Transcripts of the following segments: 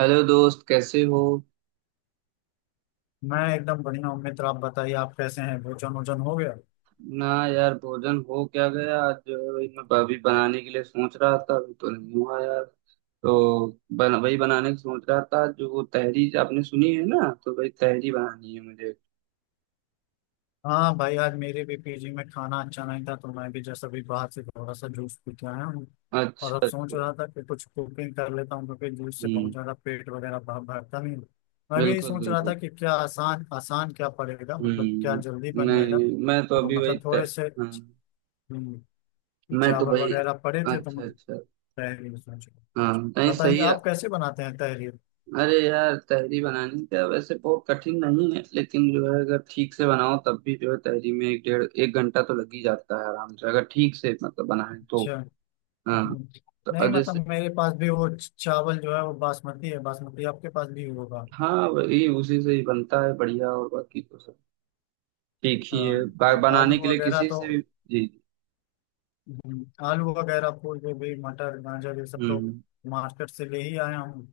Hello दोस्त कैसे हो। मैं एकदम बढ़िया हूँ मित्र। आप बताइए, आप कैसे हैं? भोजन वोजन हो गया? ना यार, भोजन हो क्या गया? आज जो है वही मैं अभी बनाने के लिए सोच रहा था, अभी तो नहीं हुआ यार। तो वही बनाने की सोच रहा था, जो वो तहरी आपने सुनी है ना, तो वही तहरी बनानी है मुझे। हाँ भाई, आज मेरे भी पीजी में खाना अच्छा नहीं था तो मैं भी जैसे अभी बाहर से थोड़ा सा जूस पी के आया हूँ। और अच्छा अब सोच अच्छा। रहा था कि कुछ कुकिंग कर लेता हूँ, क्योंकि जूस से बहुत हम्म। ज़्यादा पेट वगैरह भर भरता नहीं। मैं भी यही बिल्कुल सोच रहा था बिल्कुल। कि क्या आसान आसान क्या पड़ेगा, मतलब क्या हम्म। जल्दी बन जाएगा। नहीं, मैं तो तो अभी वही मतलब थोड़े से हाँ, हम्म, मैं तो चावल वही। वगैरह पड़े थे तो अच्छा मैं अच्छा। तहरीर सोच रहा। हाँ, नहीं बताइए सही है। आप कैसे बनाते हैं तहरीर? अरे यार, तहरी बनानी क्या वैसे बहुत कठिन नहीं है, लेकिन जो है अगर ठीक से बनाओ तब भी जो है तहरी में एक डेढ़ एक घंटा तो लग ही जाता है आराम से, अगर ठीक से मतलब बनाए तो। अच्छा। हाँ। हम्म। तो नहीं अब जैसे। मतलब मेरे पास भी वो चावल जो है वो बासमती है। बासमती आपके पास भी होगा। हाँ, वही उसी से ही बनता है बढ़िया, और बाकी तो सब ठीक ही है। हाँ, और आलू बनाने के लिए वगैरह किसी तो से भी। जी जी। आलू वगैरह फूलगोभी मटर गाजर ये सब तो हम्म। मार्केट से ले ही आया हूँ।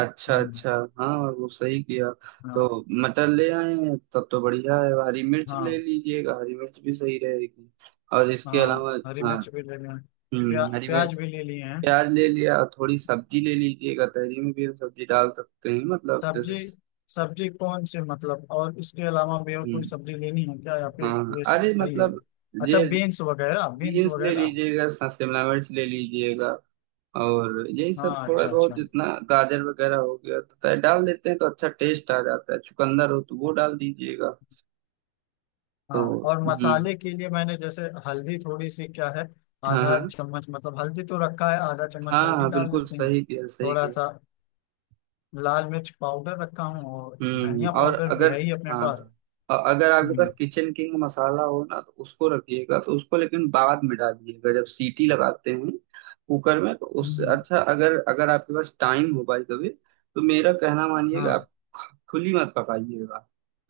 अच्छा हम्म, अच्छा। हाँ, और वो सही किया। तो हाँ मटर ले आए हैं तब तो बढ़िया है, हरी मिर्च ले हाँ। लीजिएगा, हरी मिर्च भी सही रहेगी। और इसके हाँ अलावा। हरी हाँ। मिर्च भी ले लिए हैं। हम्म, हरी मिर्च। प्याज भी ले लिए हैं। प्याज ले लिया, थोड़ी सब्जी ले लीजिएगा, तहरी में भी हम सब्जी डाल सकते हैं, मतलब जैसे। सब्जी। सब्जी कौन सी मतलब, और इसके अलावा भी और कोई हम्म। सब्जी लेनी है क्या, या फिर हाँ ये अरे सही है? मतलब अच्छा, ये। बीन्स वगैरह। बीन्स बीन्स ले वगैरह। लीजिएगा, शिमला मिर्च ले लीजिएगा। और यही सब हाँ, थोड़ा अच्छा बहुत अच्छा। जितना गाजर वगैरह हो गया तो क्या डाल देते हैं तो अच्छा टेस्ट आ जाता है, चुकंदर हो तो वो डाल दीजिएगा। तो। हाँ और हम्म। मसाले के लिए मैंने जैसे हल्दी थोड़ी सी क्या है, हाँ आधा हाँ, चम्मच। मतलब हल्दी तो रखा है, आधा चम्मच हाँ हल्दी हाँ डाल बिल्कुल, लेते हैं। सही किया सही थोड़ा किया। सा लाल मिर्च पाउडर रखा हूँ और हम्म। धनिया और पाउडर भी अगर। है ही अपने पास। हाँ, और अगर आपके पास हम्म किचन किंग मसाला हो ना, तो उसको रखिएगा, तो उसको लेकिन बाद में डालिएगा जब सीटी लगाते हैं कुकर में। तो उससे हम्म। अच्छा, अगर अगर आपके पास टाइम हो भाई कभी, तो मेरा कहना मानिएगा, हाँ। आप खुली मत पकाइएगा।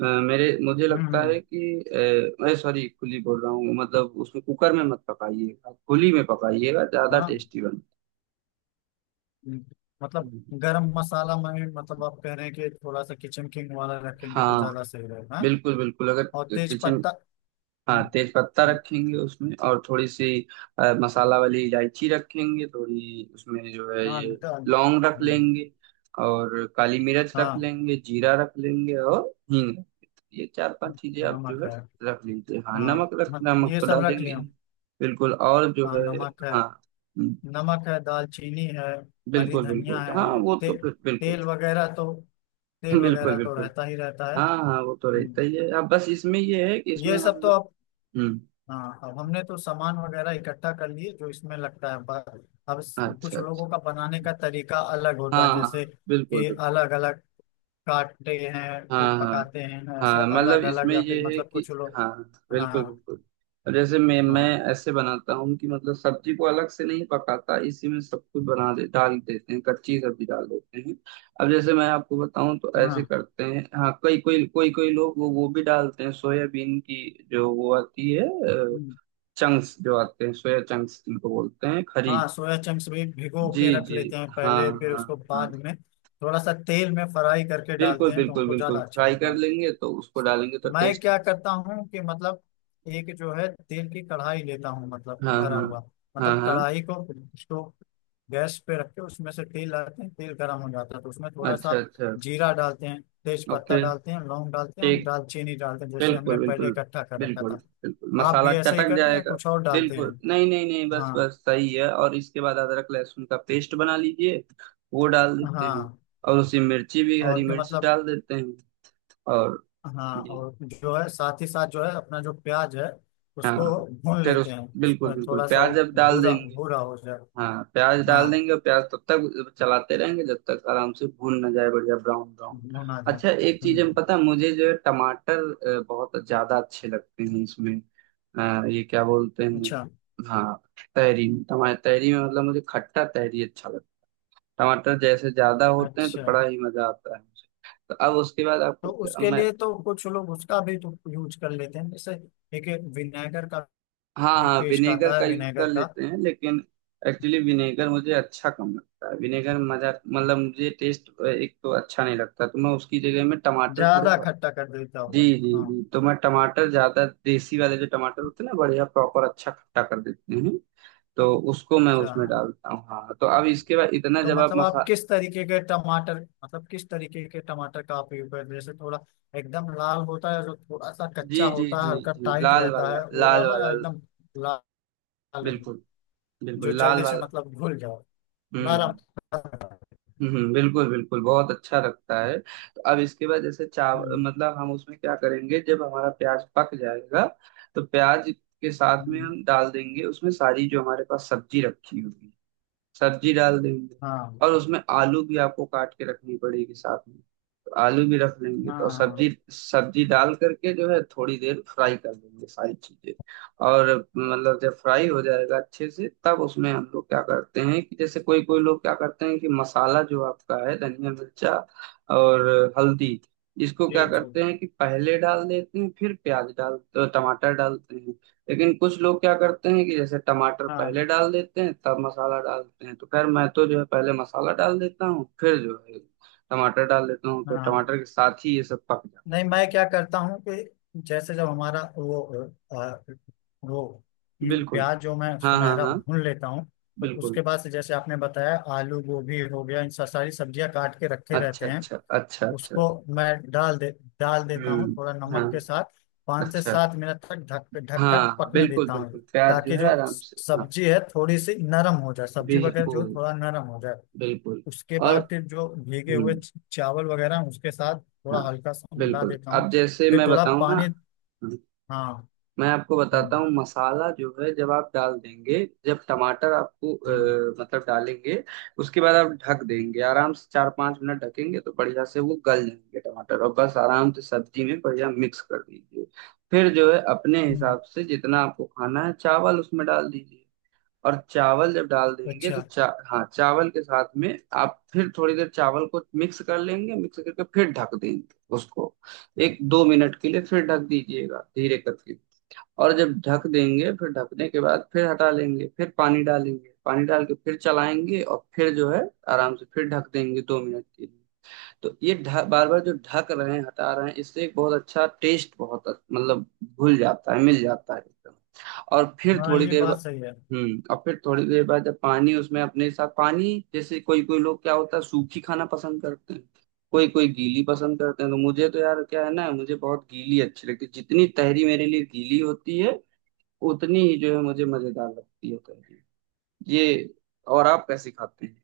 मेरे मुझे हम्म लगता है हम्म, कि मैं सॉरी खुली बोल रहा हूँ, मतलब उसमें कुकर में मत पकाइएगा, खुली में पकाइएगा, ज्यादा हाँ। टेस्टी बनता हम्म। मतलब है। गरम मसाला में, मतलब आप कह रहे हैं कि थोड़ा सा किचन किंग वाला रखेंगे तो ज्यादा हाँ। सही रहेगा, हाँ? बिल्कुल बिल्कुल। अगर और तेज किचन। पत्ता। हाँ, हम्म, तेज पत्ता हम्म, रखेंगे उसमें, और थोड़ी सी मसाला वाली इलायची रखेंगे थोड़ी उसमें, जो है हाँ ये लौंग रख हम्म, लेंगे, और काली मिर्च रख हाँ लेंगे, जीरा रख लेंगे, और हींग रख लेंगे। ये चार पांच चीजें आप जो नमक है है। रख लीजिए। हाँ, हाँ नमक ये तो सब रख डालेंगे लिया। ही। बिल्कुल, और जो हाँ है। नमक है। हाँ। हम्म, नमक है, दालचीनी है। हरी बिल्कुल धनिया बिल्कुल। है। हाँ और वो तो फिर बिल्कुल। तेल वगैरह तो तेल बिल्कुल वगैरह तो बिल्कुल। रहता ही रहता है। हाँ हाँ, वो तो हम्म, रहता ही है, अब बस इसमें ये है कि इसमें ये सब हम तो लोग। अब हम्म। हाँ, अब हमने तो सामान वगैरह इकट्ठा कर लिए जो इसमें लगता है अब अच्छा कुछ अच्छा। लोगों का बनाने का तरीका अलग होता हाँ है, हाँ। जैसे बिल्कुल कि बिल्कुल। अलग अलग काटते हैं फिर हाँ हाँ पकाते हैं, ऐसे हाँ, मतलब अलग अलग, इसमें या ये फिर है मतलब कि। कुछ लोग हाँ। बिल्कुल हाँ बिल्कुल। अब जैसे मैं हाँ ऐसे बनाता हूँ, कि मतलब सब्जी को अलग से नहीं पकाता, इसी में सब कुछ बना दे डाल देते हैं, कच्ची सब्जी डाल देते हैं। अब जैसे मैं आपको बताऊँ तो ऐसे हाँ। करते हैं। हाँ, कई कोई कोई कोई लोग वो भी डालते हैं, सोयाबीन की जो वो आती है, चंक्स जो आते हैं, सोया चंक्स जिनको बोलते हैं, खरी। हाँ सोया चंक्स भी भिगो के जी रख जी। लेते हैं हाँ पहले, फिर हाँ उसको बाद हाँ, में थोड़ा सा तेल में फ्राई करके डालते बिल्कुल हैं तो बिल्कुल उनको बिल्कुल। ज्यादा अच्छा फ्राई लगता कर है। लेंगे तो उसको डालेंगे तो मैं टेस्ट। क्या करता हूँ कि मतलब एक जो है तेल की कढ़ाई लेता हूँ, मतलब हाँ भरा हाँ हुआ, हाँ मतलब हाँ। कढ़ाई को स्टोव गैस पे रख के उसमें से तेल डालते हैं, तेल गर्म हो जाता है तो उसमें थोड़ा सा अच्छा अच्छा। जीरा डालते हैं, तेज पत्ता ओके। डालते हैं, लौंग डालते हैं और ठीक। दालचीनी डालते हैं, जैसे हमने बिल्कुल पहले बिल्कुल, इकट्ठा कर रखा बिल्कुल था। बिल्कुल आप मसाला भी ऐसा ही चटक करते हैं, या जाएगा। कुछ और डालते हैं? बिल्कुल। नहीं नहीं नहीं, बस हाँ बस सही है, और इसके बाद अदरक लहसुन का पेस्ट बना लीजिए, वो डाल देते हैं, हाँ। और उसी मिर्ची भी हरी और फिर मिर्च मतलब, डाल देते हैं, और हाँ ये। और जो है साथ ही साथ जो है अपना जो प्याज है उसको हाँ, भून फिर लेते उस बिल्कुल हैं बिल्कुल थोड़ा सा, प्याज वो अब डाल भूरा देंगे। भूरा हो जाए, हाँ, प्याज डाल हाँ देंगे, और प्याज तब तक चलाते रहेंगे जब तक आराम से भून ना जाए, बढ़िया ब्राउन ब्राउन। भुना जाए। अच्छा एक चीज, हम हम्म। पता है मुझे जो है, टमाटर बहुत ज्यादा अच्छे लगते हैं इसमें। ये क्या बोलते अच्छा हैं, हाँ, तहरी में टमाटर, तहरी में मतलब मुझे खट्टा तहरी अच्छा लगता है। टमाटर जैसे ज्यादा होते हैं तो अच्छा। बड़ा ही मजा आता है मुझे। तो अब उसके बाद तो आपको। उसके मैं। लिए तो कुछ लोग उसका भी तो यूज कर लेते हैं, जैसे एक विनेगर का हाँ भी हाँ, पेस्ट विनेगर आता है का यूज कर विनेगर का, लेते हैं, लेकिन एक्चुअली विनेगर मुझे अच्छा कम लगता है, विनेगर मजा मतलब मुझे टेस्ट एक तो अच्छा नहीं लगता, तो मैं उसकी जगह में टमाटर थोड़े ज्यादा खट्टा कर देता जी होगा। जी हाँ जी, तो मैं टमाटर ज्यादा देसी वाले, जो टमाटर होते हैं ना, बढ़िया प्रॉपर अच्छा खट्टा कर देते हैं, तो उसको मैं अच्छा। उसमें डालता हूँ। हाँ, तो अब इसके बाद इतना तो जब आप मतलब मसा। आप किस तरीके के टमाटर, मतलब किस तरीके के टमाटर का आप यूज करते हैं, जैसे थोड़ा एकदम लाल होता है जो, थोड़ा सा जी कच्चा जी होता है, जी हल्का जी, टाइट लाल रहता वाला, है वो लाल वाला, वाला, या एकदम लाल रहे? बिल्कुल जो बिल्कुल, लाल जल्दी से वाला। मतलब घुल जाओ, नरम। हम्म हम्म, बिल्कुल बिल्कुल, बहुत अच्छा लगता है। तो अब इसके बाद जैसे चाव हम्म मतलब हम उसमें क्या करेंगे जब हमारा प्याज पक जाएगा, तो प्याज के साथ में हम्म, हम डाल देंगे उसमें, सारी जो हमारे पास सब्जी रखी होगी, सब्जी डाल देंगे, हाँ और उसमें आलू भी आपको काट के रखनी पड़ेगी साथ में, आलू भी रख लेंगे, हाँ तो हाँ सब्जी सब्जी डाल करके जो है थोड़ी देर फ्राई कर लेंगे सारी चीजें। और मतलब जब फ्राई हो जाएगा अच्छे से, तब उसमें हम लोग क्या करते हैं कि जैसे कोई कोई लोग क्या करते हैं कि मसाला जो आपका है, धनिया मिर्चा और हल्दी, इसको क्या जी जी करते हैं कि पहले डाल देते हैं, फिर प्याज डाल तो टमाटर डालते हैं, लेकिन कुछ लोग क्या करते हैं कि जैसे टमाटर हाँ पहले डाल देते हैं, तब मसाला डालते हैं। तो खैर मैं तो जो है पहले मसाला डाल देता हूँ, फिर जो है टमाटर डाल देता हूँ, तो हाँ। टमाटर के साथ ही ये सब पक जाता। नहीं मैं क्या करता हूँ कि जैसे जब हमारा वो अ, वो बिल्कुल। प्याज जो मैं हाँ हाँ सुनहरा हाँ भून लेता हूँ, तो बिल्कुल। उसके बाद से जैसे आपने बताया आलू गोभी हो गया इन सारी सब्जियां काट के रखे अच्छा रहते हैं अच्छा अच्छा अच्छा। उसको मैं डाल देता हूँ हम्म। थोड़ा हाँ। नमक के साथ। पाँच से अच्छा। सात मिनट तक ढक ढक कर हाँ हाँ, पकने बिल्कुल देता हूँ, बिल्कुल, प्याज जो ताकि है जो आराम से। हाँ। सब्जी है थोड़ी सी नरम हो जाए, सब्जी वगैरह जो है, बिल्कुल थोड़ा नरम हो जाए। बिल्कुल। उसके और बाद फिर जो भीगे हम्म। हुए चावल वगैरह हैं, उसके साथ थोड़ा हाँ, हल्का सा मिला बिल्कुल। देता हूँ, अब जैसे फिर मैं थोड़ा बताऊँ ना, पानी। हाँ। मैं आपको हम्म बताता हूँ, मसाला जो है जब आप डाल देंगे, जब टमाटर आपको हम्म, मतलब डालेंगे, उसके बाद आप ढक देंगे आराम से 4-5 मिनट, ढकेंगे तो बढ़िया से वो गल जाएंगे टमाटर, और बस आराम से सब्जी में बढ़िया मिक्स कर दीजिए। फिर जो है अपने हम्म, हिसाब से जितना आपको खाना है चावल उसमें डाल दीजिए, और चावल जब डाल देंगे तो अच्छा। चा हाँ, चावल के साथ में आप फिर थोड़ी देर चावल को मिक्स कर लेंगे, मिक्स करके फिर ढक देंगे उसको 1-2 मिनट के लिए, फिर ढक दीजिएगा धीरे करके। और जब ढक देंगे फिर ढकने के बाद फिर हटा लेंगे, फिर पानी डालेंगे, पानी डाल के फिर चलाएंगे, और फिर जो है आराम से फिर ढक देंगे दो मिनट के लिए। तो ये बार बार जो ढक रहे हैं हटा रहे हैं, इससे एक बहुत अच्छा टेस्ट, बहुत मतलब घुल जाता है, मिल जाता है एकदम, और फिर हाँ थोड़ी ये देर बाद। बात सही है। हम्म, और फिर थोड़ी देर बाद जब पानी उसमें अपने साथ पानी, जैसे कोई कोई लोग क्या होता है सूखी खाना पसंद करते हैं, कोई कोई गीली पसंद करते हैं, तो मुझे तो यार क्या है ना, मुझे बहुत गीली अच्छी लगती है, जितनी तहरी मेरे लिए गीली होती है उतनी ही जो है मुझे मजेदार लगती है तहरी। ये, और आप कैसे खाते हैं?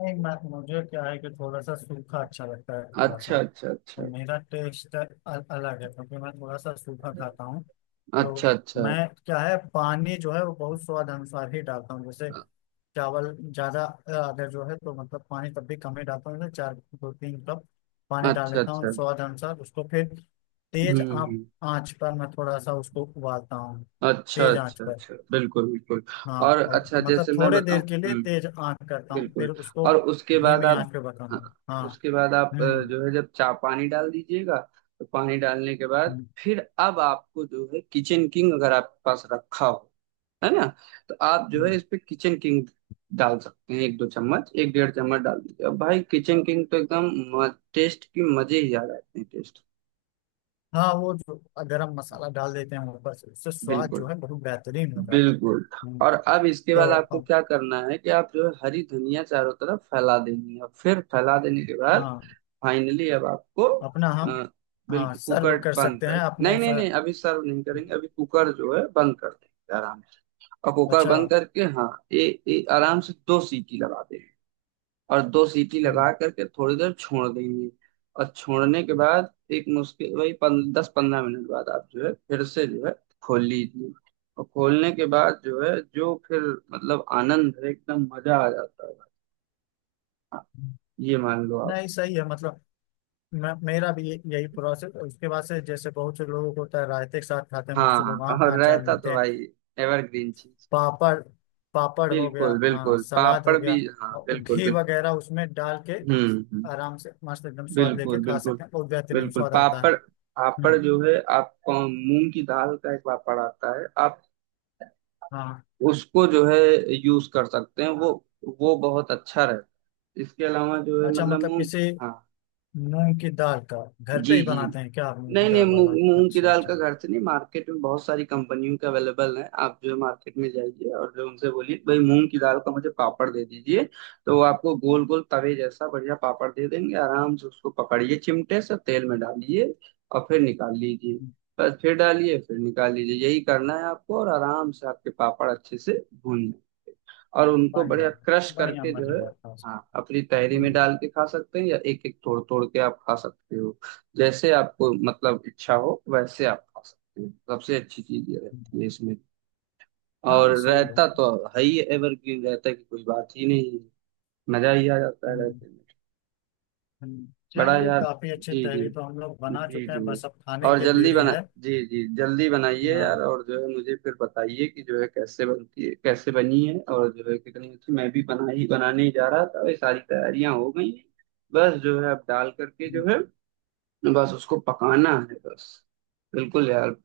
नहीं मैं, मुझे क्या है कि थोड़ा सा सूखा अच्छा लगता है, थोड़ा सा। अच्छा अच्छा और अच्छा मेरा टेस्ट अलग है, क्योंकि मैं थोड़ा सा सूखा खाता हूँ। तो अच्छा अच्छा मैं क्या है पानी जो है वो बहुत स्वाद अनुसार ही डालता हूँ, जैसे चावल ज्यादा अगर जो है तो मतलब पानी तब भी कम ही डालता हूँ, जैसे चार दो तीन कप पानी डाल अच्छा लेता हूँ अच्छा। स्वाद अनुसार, उसको फिर हम्म तेज आँच हम्म, आँच पर मैं थोड़ा सा उसको उबालता हूँ, अच्छा तेज आँच अच्छा पर। अच्छा, बिल्कुल बिल्कुल। हाँ, और और अच्छा मतलब जैसे मैं थोड़े बताऊं। देर के लिए तेज हम्म। आँच करता हूँ, बिल्कुल। फिर उसको और उसके बाद धीमी आप। आँच पे पकाऊंगा, हाँ, हाँ। उसके बाद आप हम्म जो है जब चा पानी डाल दीजिएगा, तो पानी डालने के बाद हम्म फिर अब आपको जो है किचन किंग अगर आपके पास रखा हो, है ना? तो आप जो है हम्म। इस पे किचन किंग डाल सकते हैं, एक दो चम्मच, एक डेढ़ चम्मच डाल दीजिए, अब भाई किचन किंग तो एकदम टेस्ट की मजे ही आ जाते हैं टेस्ट। हाँ वो जो गरम मसाला डाल देते हैं ऊपर से, उससे स्वाद जो बिल्कुल है बहुत बेहतरीन हो जाता बिल्कुल। है, और अब इसके तो बाद आपको अब क्या करना है कि आप जो है हरी धनिया चारों तरफ फैला देंगे, और फिर फैला देने के बाद हाँ फाइनली अब आपको अपना हम, अ, हाँ बिल्कुल कुकर सर्व कर बंद सकते हैं कर, नहीं अपने नहीं नहीं, अभी सर्व नहीं करेंगे, अभी कुकर जो है बंद कर देंगे आराम से, और कुकर अच्छा। बंद करके हाँ, ये आराम से दो सीटी लगा दें। और दो सीटी हम्म, लगा करके थोड़ी देर छोड़ देंगे, और छोड़ने के बाद एक मुश्किल वही 10-15 मिनट बाद आप जो है फिर से जो है खोल लीजिए, और खोलने के बाद जो है जो फिर मतलब आनंद है, एकदम मजा आ जाता है। हाँ, ये मान लो आप। नहीं सही है। मतलब मेरा भी यही प्रोसेस। उसके बाद से जैसे बहुत से लोगों को होता है रायते के साथ खाते हैं, हाँ बहुत से लोग हाँ, आम का और अचार रायता लेते तो हैं, भाई एवरग्रीन चीज। पापड़। पापड़ हो गया, बिल्कुल हाँ बिल्कुल, सलाद पापड़ हो भी गया, हाँ, और बिल्कुल घी बिल्कुल। वगैरह उसमें डाल के हम्म हम्म, आराम से मस्त एकदम स्वाद बिल्कुल लेके खा बिल्कुल सकते हैं, बहुत बेहतरीन बिल्कुल। स्वाद आता है। पापड़, पापड़ हम्म। जो है आप मूंग की दाल का एक पापड़ आता है, आप हाँ उसको जो है यूज कर सकते हैं, वो बहुत अच्छा रहता है, इसके अलावा जो है अच्छा। मतलब मतलब मूंग। किसी हाँ। मूंग की दाल का घर पे जी ही जी, बनाते हैं क्या आप, मूंग की नहीं नहीं, दाल मूंग वाला? मूंग की अच्छा दाल अच्छा। का घर से नहीं, मार्केट में बहुत सारी कंपनियों के अवेलेबल है, आप जो है मार्केट में जाइए और जो उनसे बोलिए भाई मूंग की दाल का मुझे पापड़ दे दीजिए, तो वो आपको गोल गोल तवे जैसा बढ़िया पापड़ दे देंगे, आराम से उसको पकड़िए चिमटे से तेल में डालिए, और फिर निकाल लीजिए। हम्म, बस फिर डालिए फिर निकाल लीजिए, यही करना है आपको, और आराम से आपके पापड़ अच्छे से भून, और उनको पानी बढ़िया डाल क्रश के। बढ़िया करके जो है मजेदार था हाँ उसमें। अपनी तहरी में हम्म डाल के खा सकते हैं, या एक एक तोड़ तोड़ के आप खा सकते हो, जैसे आपको मतलब इच्छा हो वैसे आप खा सकते हो। सबसे अच्छी चीज ये हम्म, रहती है इसमें, और हाँ सही है। रायता तो है ही, एवरग्रीन रायता की कोई बात ही नहीं है, मजा ही आ जाता है हम्म, रायते में। हम्म। बड़ा चलिए, यार। काफी अच्छी जी जी तहरी तो हम लोग बना जी चुके हैं, जी, बस अब खाने और की जल्दी देरी बना। है। जी जी, जल्दी बनाइए यार, हाँ। और जो है मुझे फिर बताइए कि जो है कैसे बनती है, कैसे बनी है और जो है कितनी अच्छी। मैं भी बना ही बनाने ही जा रहा था, ये सारी तैयारियां हो गई हैं, बस जो है अब डाल करके जो हम्म, है बस उसको पकाना है बस। बिल्कुल यार।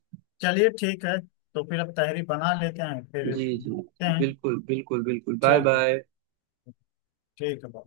चलिए ठीक है। तो फिर अब तहरी बना लेते हैं, फिर जी जी, मिलते हैं। बिल्कुल बिल्कुल बिल्कुल, बाय ठीक है। बाय। ठीक है।